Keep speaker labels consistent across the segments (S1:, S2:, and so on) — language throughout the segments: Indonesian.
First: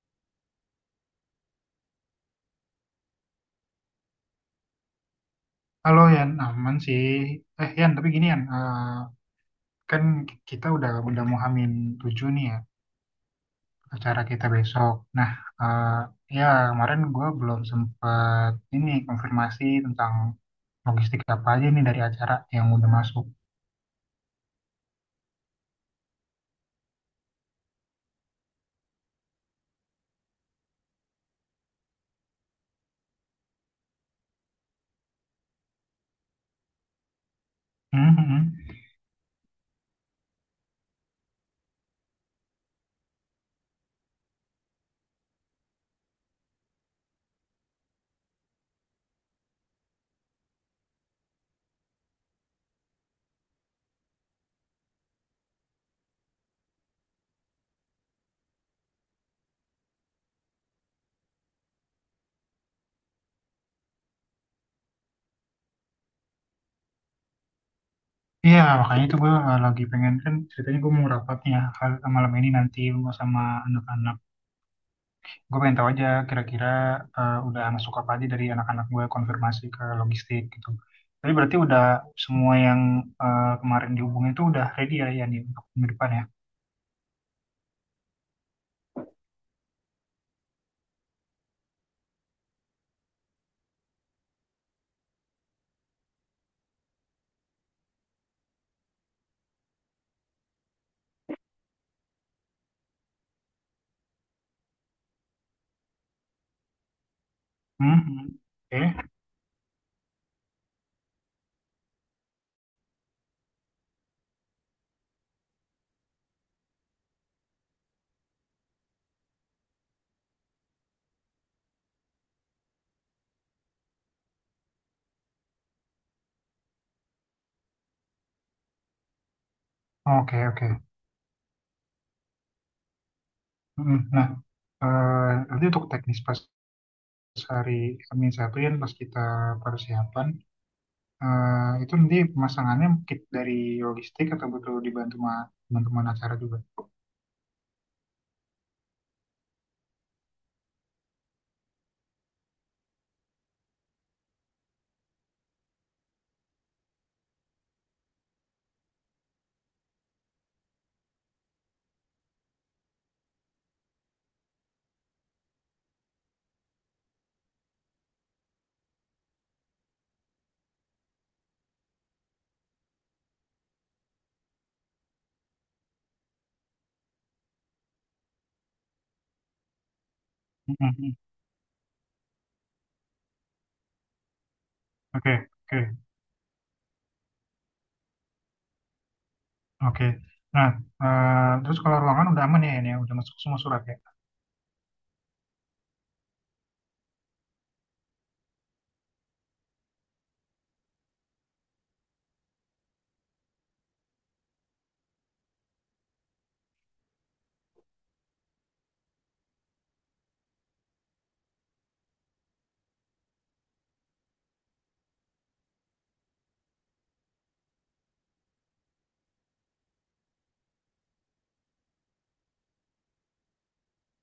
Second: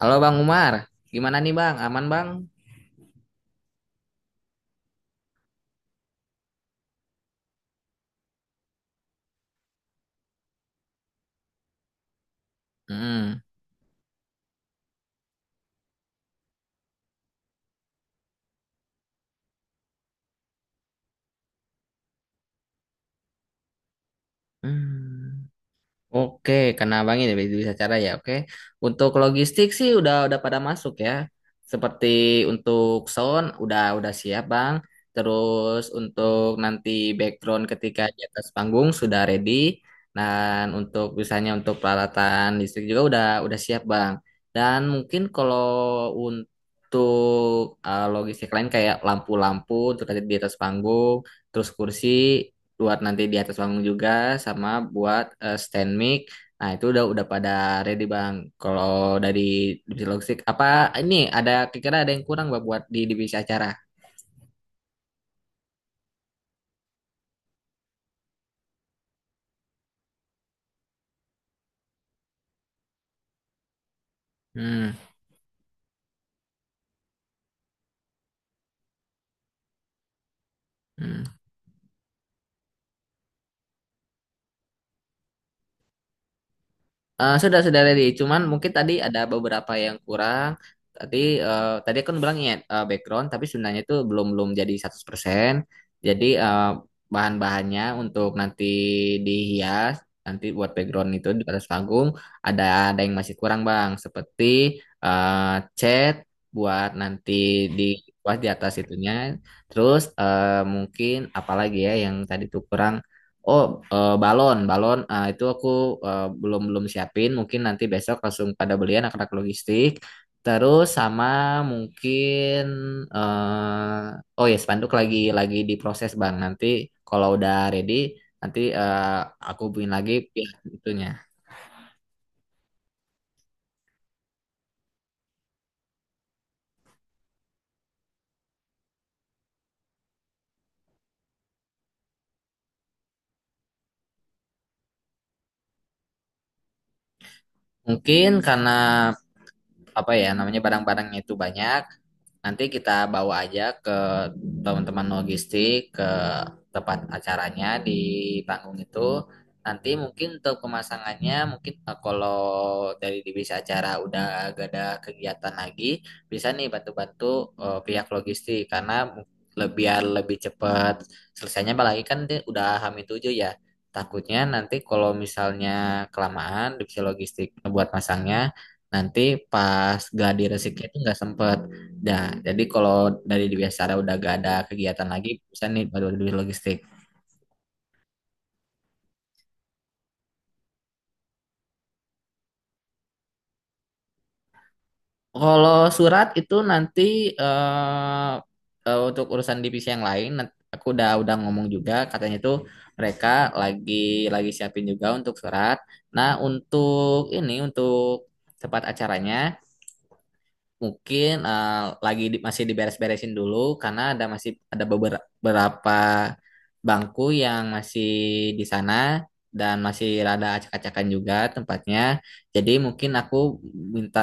S1: Halo Bang Umar, gimana nih Bang? Aman Bang?
S2: Kalau Yan, aman sih. Eh Yan, tapi gini Yan, kan kita udah mau hamin tujuh nih ya
S1: Mm.
S2: acara kita besok. Nah, eh, ya kemarin gue belum sempet ini konfirmasi tentang logistik apa aja nih dari acara yang udah masuk.
S1: Hmm. Oke, karena Abang ini bisa cara ya. Oke, untuk logistik sih udah pada masuk ya. Seperti untuk sound udah siap Bang. Terus untuk nanti background ketika di atas
S2: Mhm.
S1: panggung sudah ready. Dan untuk misalnya untuk peralatan listrik juga udah siap Bang. Dan mungkin kalau untuk logistik lain kayak lampu-lampu untuk tadi di atas panggung, terus kursi buat nanti di atas panggung juga sama buat stand mic. Nah, itu udah pada ready, Bang. Kalau dari divisi logistik apa ini ada kira-kira ada yang kurang Bang buat di divisi acara?
S2: Iya, makanya itu gue lagi pengen kan ceritanya gue mau rapat nih ya malam ini nanti gua sama anak-anak.
S1: Hmm.
S2: Gue pengen tahu aja kira-kira udah masuk apa aja dari anak-anak gue konfirmasi ke logistik gitu. Tapi
S1: Hmm.
S2: berarti udah semua yang kemarin dihubungin itu udah ready ya Yan, ya nih untuk minggu depan ya.
S1: Sudah ready. Cuman mungkin tadi ada beberapa yang kurang. Tadi tadi kan bilang ya background, tapi sebenarnya itu belum belum jadi 100%. Jadi bahan-bahannya untuk nanti dihias nanti buat background itu di atas panggung ada ada yang masih kurang Bang, seperti eh, cat buat nanti di
S2: Hmm.
S1: buat di atas itunya.
S2: Hmm.
S1: Terus mungkin apalagi ya yang tadi tuh kurang. Oh, balon, balon. Ah, itu aku belum belum siapin. Mungkin nanti besok langsung pada belian anak-anak logistik. Terus sama mungkin, oh ya spanduk lagi diproses bang. Nanti kalau udah ready, nanti aku hubungin lagi
S2: Oke,
S1: pihak
S2: oke, oke.
S1: itunya.
S2: Hmm. Nah, nanti untuk teknis pas hari Senin satu Yan, pas kita persiapan, itu nanti pemasangannya mungkin dari logistik atau butuh dibantu sama teman-teman acara juga.
S1: Mungkin karena apa ya namanya barang-barangnya itu banyak. Nanti kita bawa aja ke teman-teman logistik ke tempat acaranya di panggung itu, nanti mungkin untuk pemasangannya mungkin kalau dari divisi acara udah gak ada kegiatan lagi bisa nih bantu-bantu pihak logistik karena biar lebih cepat selesainya. Apalagi kan dia udah hamil tujuh ya, takutnya nanti kalau misalnya kelamaan divisi logistik buat masangnya, nanti pas gladi
S2: Hmm,
S1: resiknya
S2: hmm,
S1: itu
S2: hmm.
S1: nggak sempet. Nah, jadi kalau dari di Biasara udah gak ada kegiatan lagi,
S2: Oke,
S1: bisa
S2: oke.
S1: nih baru di logistik.
S2: Oke. Nah, terus kalau ruangan udah aman ya ini ya, udah masuk semua surat ya.
S1: Kalau surat itu nanti eh, untuk urusan divisi yang lain, aku udah ngomong juga, katanya tuh mereka lagi lagi siapin juga untuk surat. Nah, untuk ini untuk tempat acaranya mungkin lagi masih diberes-beresin dulu karena ada masih ada beberapa bangku yang masih di sana dan masih rada acak-acakan juga tempatnya. Jadi mungkin aku minta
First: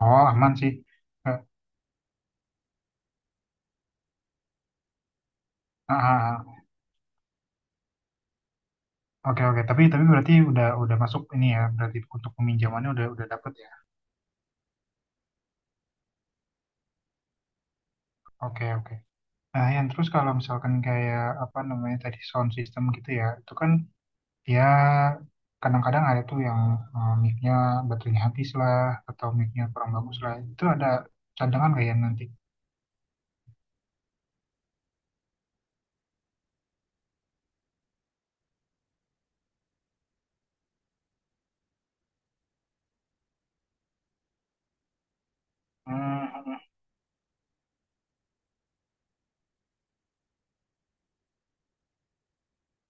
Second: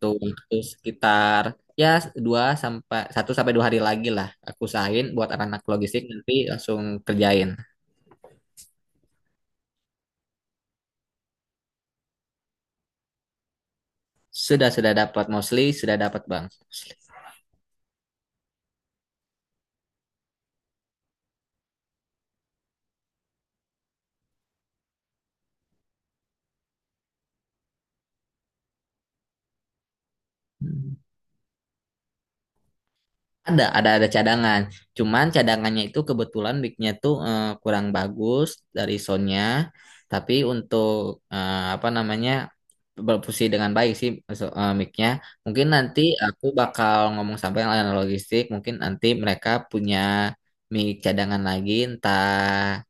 S2: Oh, aman
S1: waktu
S2: sih. Eh,
S1: sekitar ya dua sampai satu sampai dua hari lagi lah. Aku usahain buat anak-anak
S2: ah,
S1: logistik nanti
S2: ah, ah.
S1: langsung kerjain.
S2: Oke, oke. Tapi berarti udah masuk ini ya, berarti untuk peminjamannya udah dapet ya.
S1: Sudah dapat, mostly sudah dapat bang.
S2: Oke, oke. Nah, yang terus kalau misalkan kayak apa namanya tadi sound system gitu ya, itu kan ya kadang-kadang ada tuh yang, mic-nya baterainya habis lah, atau mic-nya kurang bagus lah. Itu ada cadangan kayak nanti.
S1: Ada cadangan. Cuman cadangannya itu kebetulan mic-nya tuh kurang bagus dari sound. Tapi untuk apa namanya, berfungsi dengan baik sih mic-nya. Mungkin nanti aku
S2: Hmm,
S1: bakal ngomong sampai yang layanan logistik. Mungkin nanti mereka punya mic cadangan lagi, entah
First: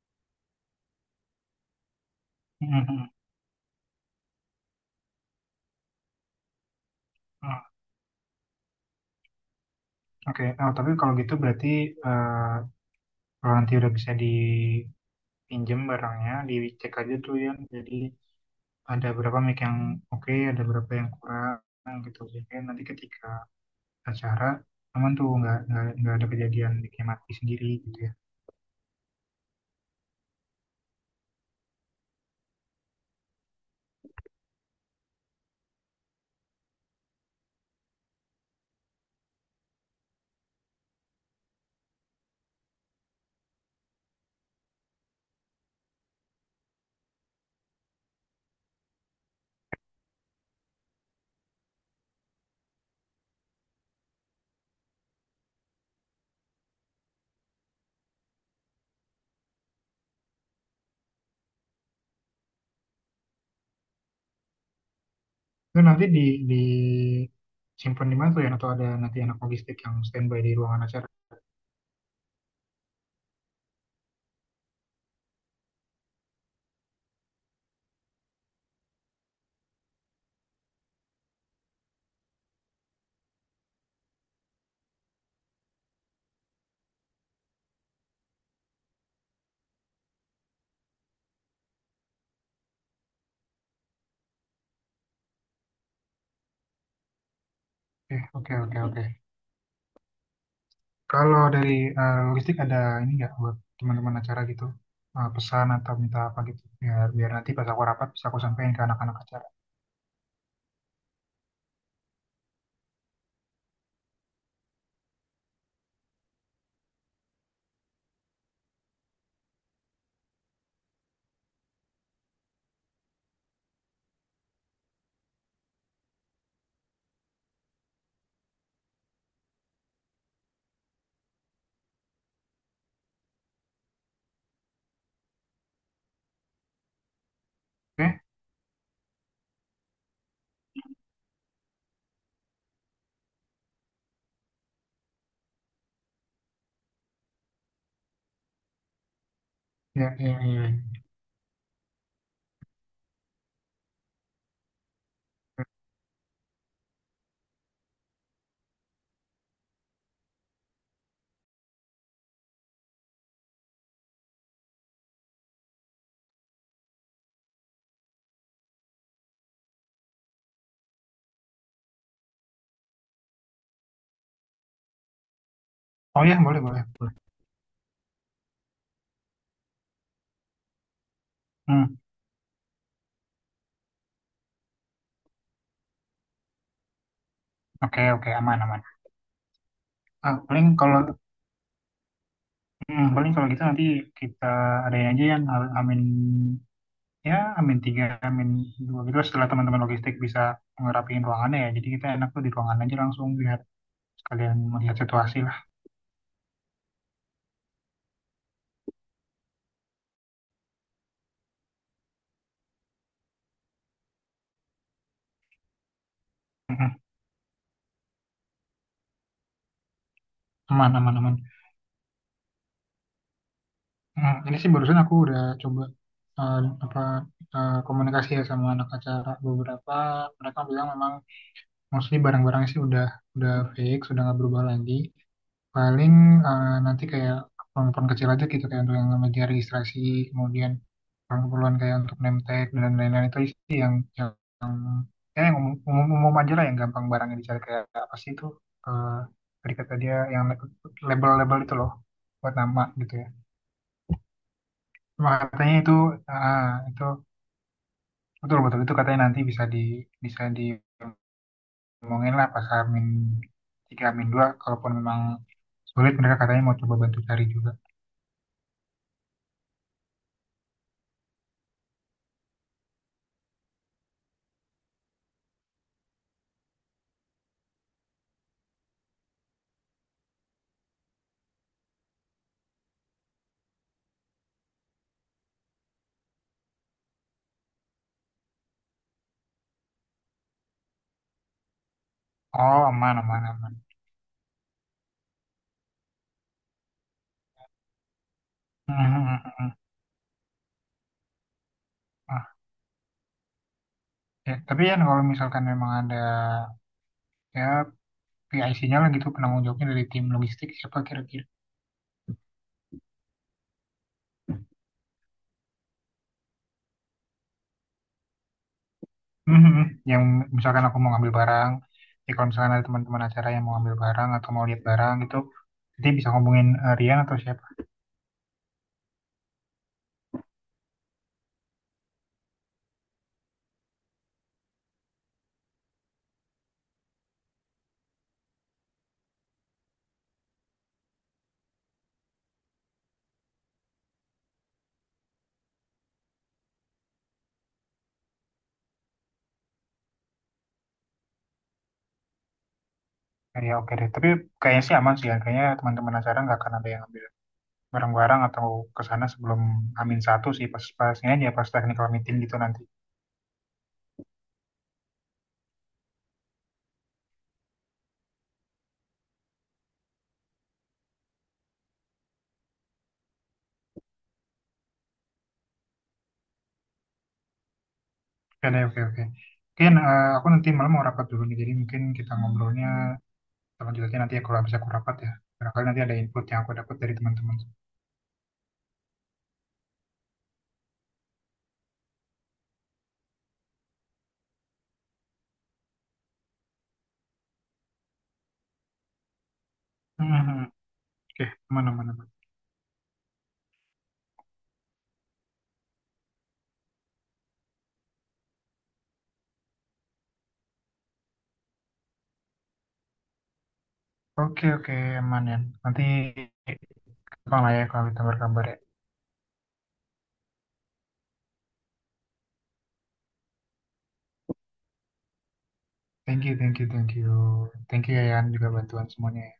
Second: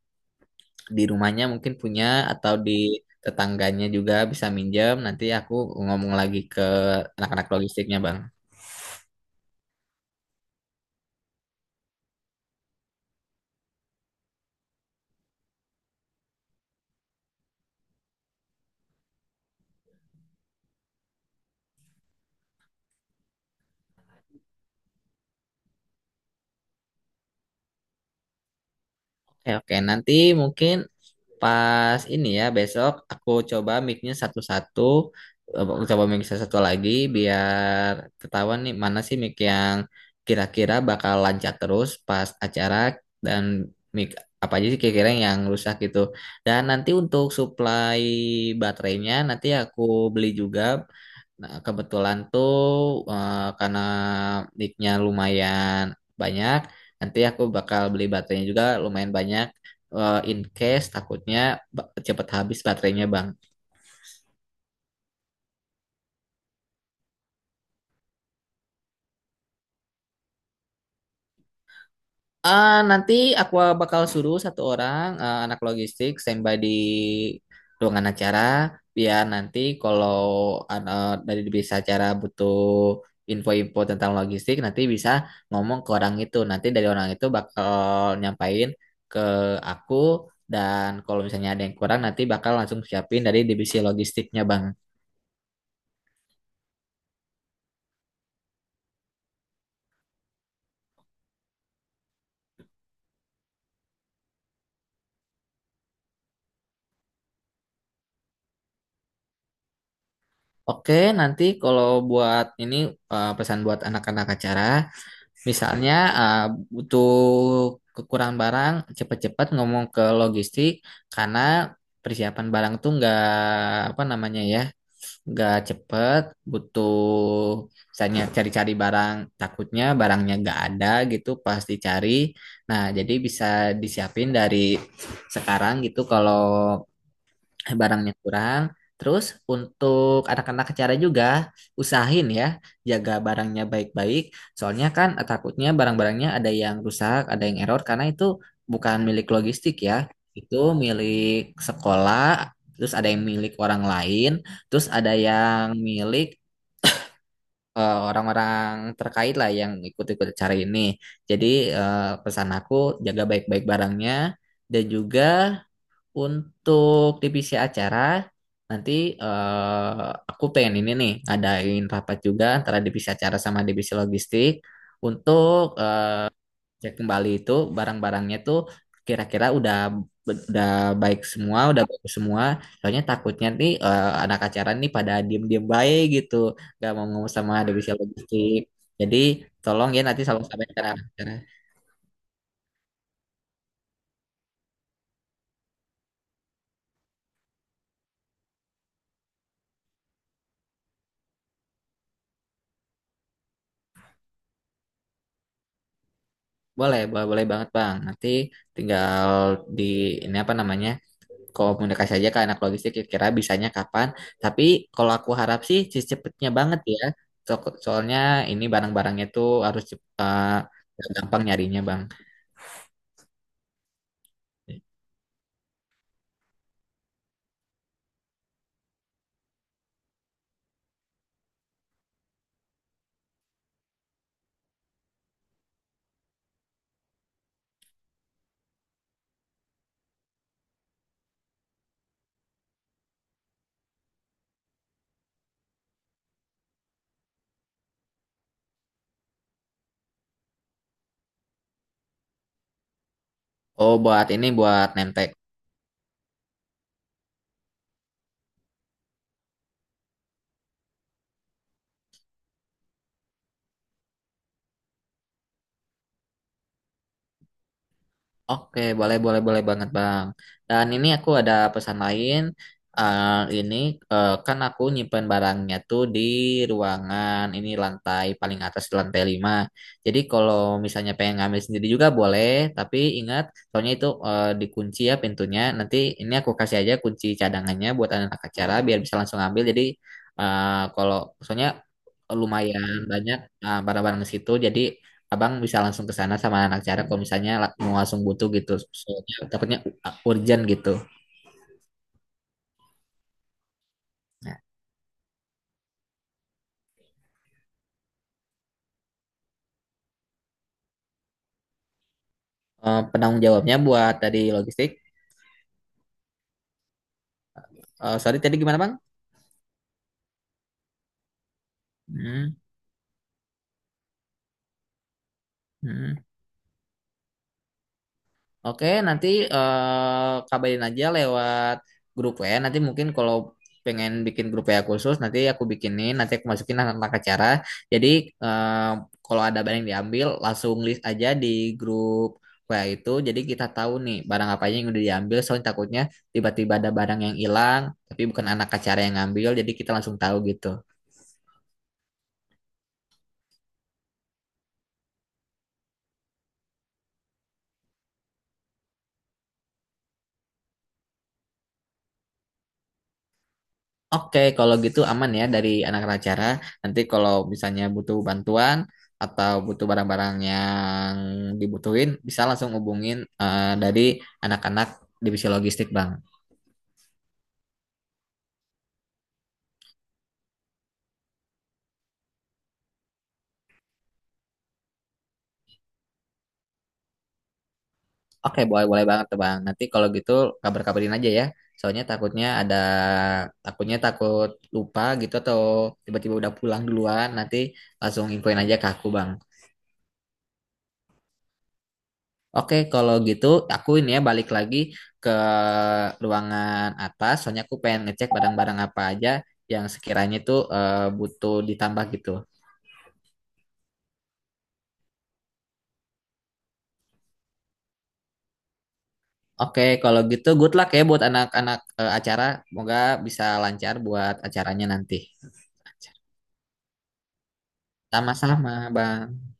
S1: di rumahnya mungkin punya atau
S2: hmm,
S1: di
S2: hmm, hmm.
S1: tetangganya juga bisa minjem. Nanti aku ngomong lagi ke anak-anak
S2: Hmm.
S1: logistiknya, Bang.
S2: Oke. Nah, tapi kalau gitu berarti, eh, kalau nanti udah bisa dipinjem barangnya, dicek aja tuh ya. Jadi ada berapa mic yang oke, ada berapa yang kurang gitu. Jadi nanti ketika acara aman tuh nggak ada kejadian micnya mati sendiri gitu ya.
S1: Oke, oke. Nanti mungkin pas ini ya, besok aku coba mic-nya satu-satu. Aku coba mic satu-satu lagi biar ketahuan nih mana sih mic yang kira-kira bakal lancar terus pas acara, dan mic apa aja sih kira-kira yang rusak gitu. Dan nanti untuk supply baterainya nanti aku beli juga. Nah, kebetulan tuh karena nicknya lumayan banyak, nanti aku bakal beli baterainya juga lumayan banyak. In case takutnya cepet habis baterainya, Bang.
S2: Itu nanti di simpan di mana tuh ya? Atau ada nanti anak logistik yang standby di ruangan acara?
S1: Ah, nanti aku bakal suruh satu orang anak logistik standby di ruangan acara biar nanti kalau dari bisa acara butuh info-info tentang logistik nanti bisa ngomong ke orang itu. Nanti dari orang itu bakal nyampain ke aku, dan kalau misalnya ada yang kurang nanti bakal langsung siapin dari divisi logistiknya, Bang.
S2: Oke, oke, oke. Kalau dari, logistik ada ini nggak buat teman-teman acara gitu? Pesan atau minta apa gitu biar biar nanti pas aku rapat bisa aku sampaikan ke anak-anak acara.
S1: Oke, nanti kalau buat ini pesan buat anak-anak acara. Misalnya uh, butuh kekurangan barang, cepat-cepat ngomong ke logistik karena persiapan barang tuh nggak apa namanya ya, nggak cepet, butuh misalnya cari-cari barang, takutnya barangnya nggak ada gitu pas dicari. Nah, jadi bisa disiapin dari sekarang gitu kalau barangnya
S2: Oke?
S1: kurang. Terus untuk anak-anak acara juga usahain ya jaga barangnya baik-baik. Soalnya kan takutnya barang-barangnya ada yang rusak, ada yang error karena itu bukan milik logistik ya.
S2: Ya, ya,
S1: Itu
S2: ya.
S1: milik sekolah, terus ada yang milik orang lain, terus ada yang milik orang-orang terkait lah yang ikut-ikut acara ini. Jadi pesan aku jaga baik-baik barangnya, dan juga untuk divisi acara, nanti aku pengen ini nih, ngadain rapat juga antara divisi acara sama divisi logistik untuk eh,
S2: Oh ya, boleh, boleh,
S1: cek
S2: boleh.
S1: kembali itu barang-barangnya tuh, kira-kira udah baik semua, udah
S2: Hmm.
S1: bagus semua. Soalnya takutnya nih anak acara nih pada diem-diem baik gitu, gak mau ngomong sama divisi
S2: Oke, oke,
S1: logistik.
S2: aman, aman.
S1: Jadi tolong ya nanti
S2: Ah,
S1: selalu
S2: paling
S1: sampaikan ke
S2: kalau,
S1: anak acara.
S2: gitu nanti kita adain aja yang amin, ya, amin tiga, amin dua gitu setelah teman-teman logistik bisa ngerapiin ruangannya ya. Jadi kita enak tuh di ruangan aja langsung biar sekalian melihat situasi lah.
S1: Boleh, boleh, boleh banget Bang. Nanti tinggal di ini apa namanya? Komunikasi aja ke anak logistik kira-kira bisanya kapan. Tapi kalau aku harap sih secepatnya banget
S2: Hmm,
S1: ya. Soalnya ini barang-barangnya tuh harus
S2: aman, aman, aman.
S1: gampang nyarinya Bang.
S2: Hmm, ini sih barusan aku udah coba, eh, apa, komunikasi ya sama anak acara beberapa. Mereka bilang memang mostly barang-barangnya sih udah fix, udah nggak berubah lagi. Paling nanti kayak keperluan kecil aja gitu, kayak untuk yang media registrasi, kemudian keperluan kayak untuk name tag dan lain-lain, itu sih yang, ya, yang umum, umum, umum aja lah yang gampang barangnya dicari, kayak apa sih itu eh tadi kata dia yang label-label itu loh buat nama gitu ya.
S1: Oh buat ini buat nempel.
S2: Cuma katanya itu, ah, itu betul betul itu katanya nanti bisa diomongin lah pas Amin tiga Amin dua, kalaupun memang sulit mereka katanya mau coba bantu cari juga.
S1: Oke, boleh, boleh, boleh banget, Bang. Dan ini aku ada pesan lain. Ini kan aku nyimpen barangnya tuh di ruangan ini, lantai paling atas di lantai 5. Jadi kalau misalnya pengen ngambil sendiri juga boleh, tapi ingat soalnya itu dikunci ya pintunya. Nanti ini aku kasih aja kunci cadangannya buat anak acara biar bisa langsung ambil. Jadi kalau soalnya
S2: Oh,
S1: lumayan
S2: aman,
S1: banyak
S2: aman, aman.
S1: barang-barang di situ. Jadi abang bisa langsung ke sana sama anak cara kalau misalnya mau langsung butuh gitu. Soalnya
S2: Mhm.
S1: takutnya urgent gitu.
S2: Ah, ya.
S1: Nah,
S2: Tapi kan kalau misalkan memang ada ya PIC-nya lah gitu, penanggung jawabnya dari tim logistik siapa kira-kira?
S1: penanggung jawabnya buat tadi logistik. Sorry tadi gimana bang?
S2: Mhm. Yang misalkan aku mau ngambil barang, ya kalau
S1: Hmm,
S2: misalkan ada teman-teman acara yang mau ngambil barang atau mau lihat barang gitu, nanti
S1: hmm.
S2: bisa ngomongin, Rian atau siapa.
S1: Oke, nanti kabarin aja lewat grup ya. Nanti mungkin kalau pengen bikin grup ya khusus, nanti aku bikinin, nanti aku masukin anak-anak acara. Jadi eh, kalau ada barang yang diambil, langsung list aja di grup WA itu. Jadi kita tahu nih barang apa aja yang udah diambil. Soalnya takutnya tiba-tiba ada barang yang hilang, tapi bukan anak acara yang ngambil. Jadi kita langsung tahu gitu.
S2: Ya, ya, oke deh. Tapi kayaknya sih aman sih ya. Kayaknya teman-teman acara nggak akan ada yang ngambil barang-barang atau ke sana sebelum Amin satu, sih pas-pasnya aja pas technical meeting gitu nanti.
S1: Oke, kalau gitu aman ya dari anak acara. Nanti kalau misalnya butuh bantuan atau butuh barang-barang yang dibutuhin, bisa langsung hubungin dari anak-anak divisi logistik, Bang.
S2: Oke deh, oke, oke. Mungkin aku nanti malam mau rapat dulu nih, jadi mungkin kita ngobrolnya sama jelasnya nanti aku bisa aku rapat ya. Barangkali nanti ada input yang aku dapat dari teman-teman.
S1: Oke, boleh boleh banget tuh, Bang. Nanti kalau gitu kabar-kabarin aja ya. Soalnya takutnya ada takutnya takut lupa gitu atau tiba-tiba udah pulang duluan, nanti langsung infoin aja ke aku, Bang.
S2: Hmm, hmm. Oke, aman, aman, aman.
S1: Oke, kalau gitu aku ini ya balik lagi ke ruangan atas. Soalnya aku pengen ngecek barang-barang apa aja yang sekiranya itu butuh ditambah gitu.
S2: Oke, oke, aman ya. Nanti gampang lah ya kalau kita kabar ya.
S1: Oke, kalau gitu good luck ya buat anak-anak acara. Semoga bisa lancar buat acaranya nanti.
S2: Thank you, thank you, thank you. Thank you ya Yan juga
S1: Sama-sama,
S2: bantuan
S1: Bang.
S2: semuanya. Ya.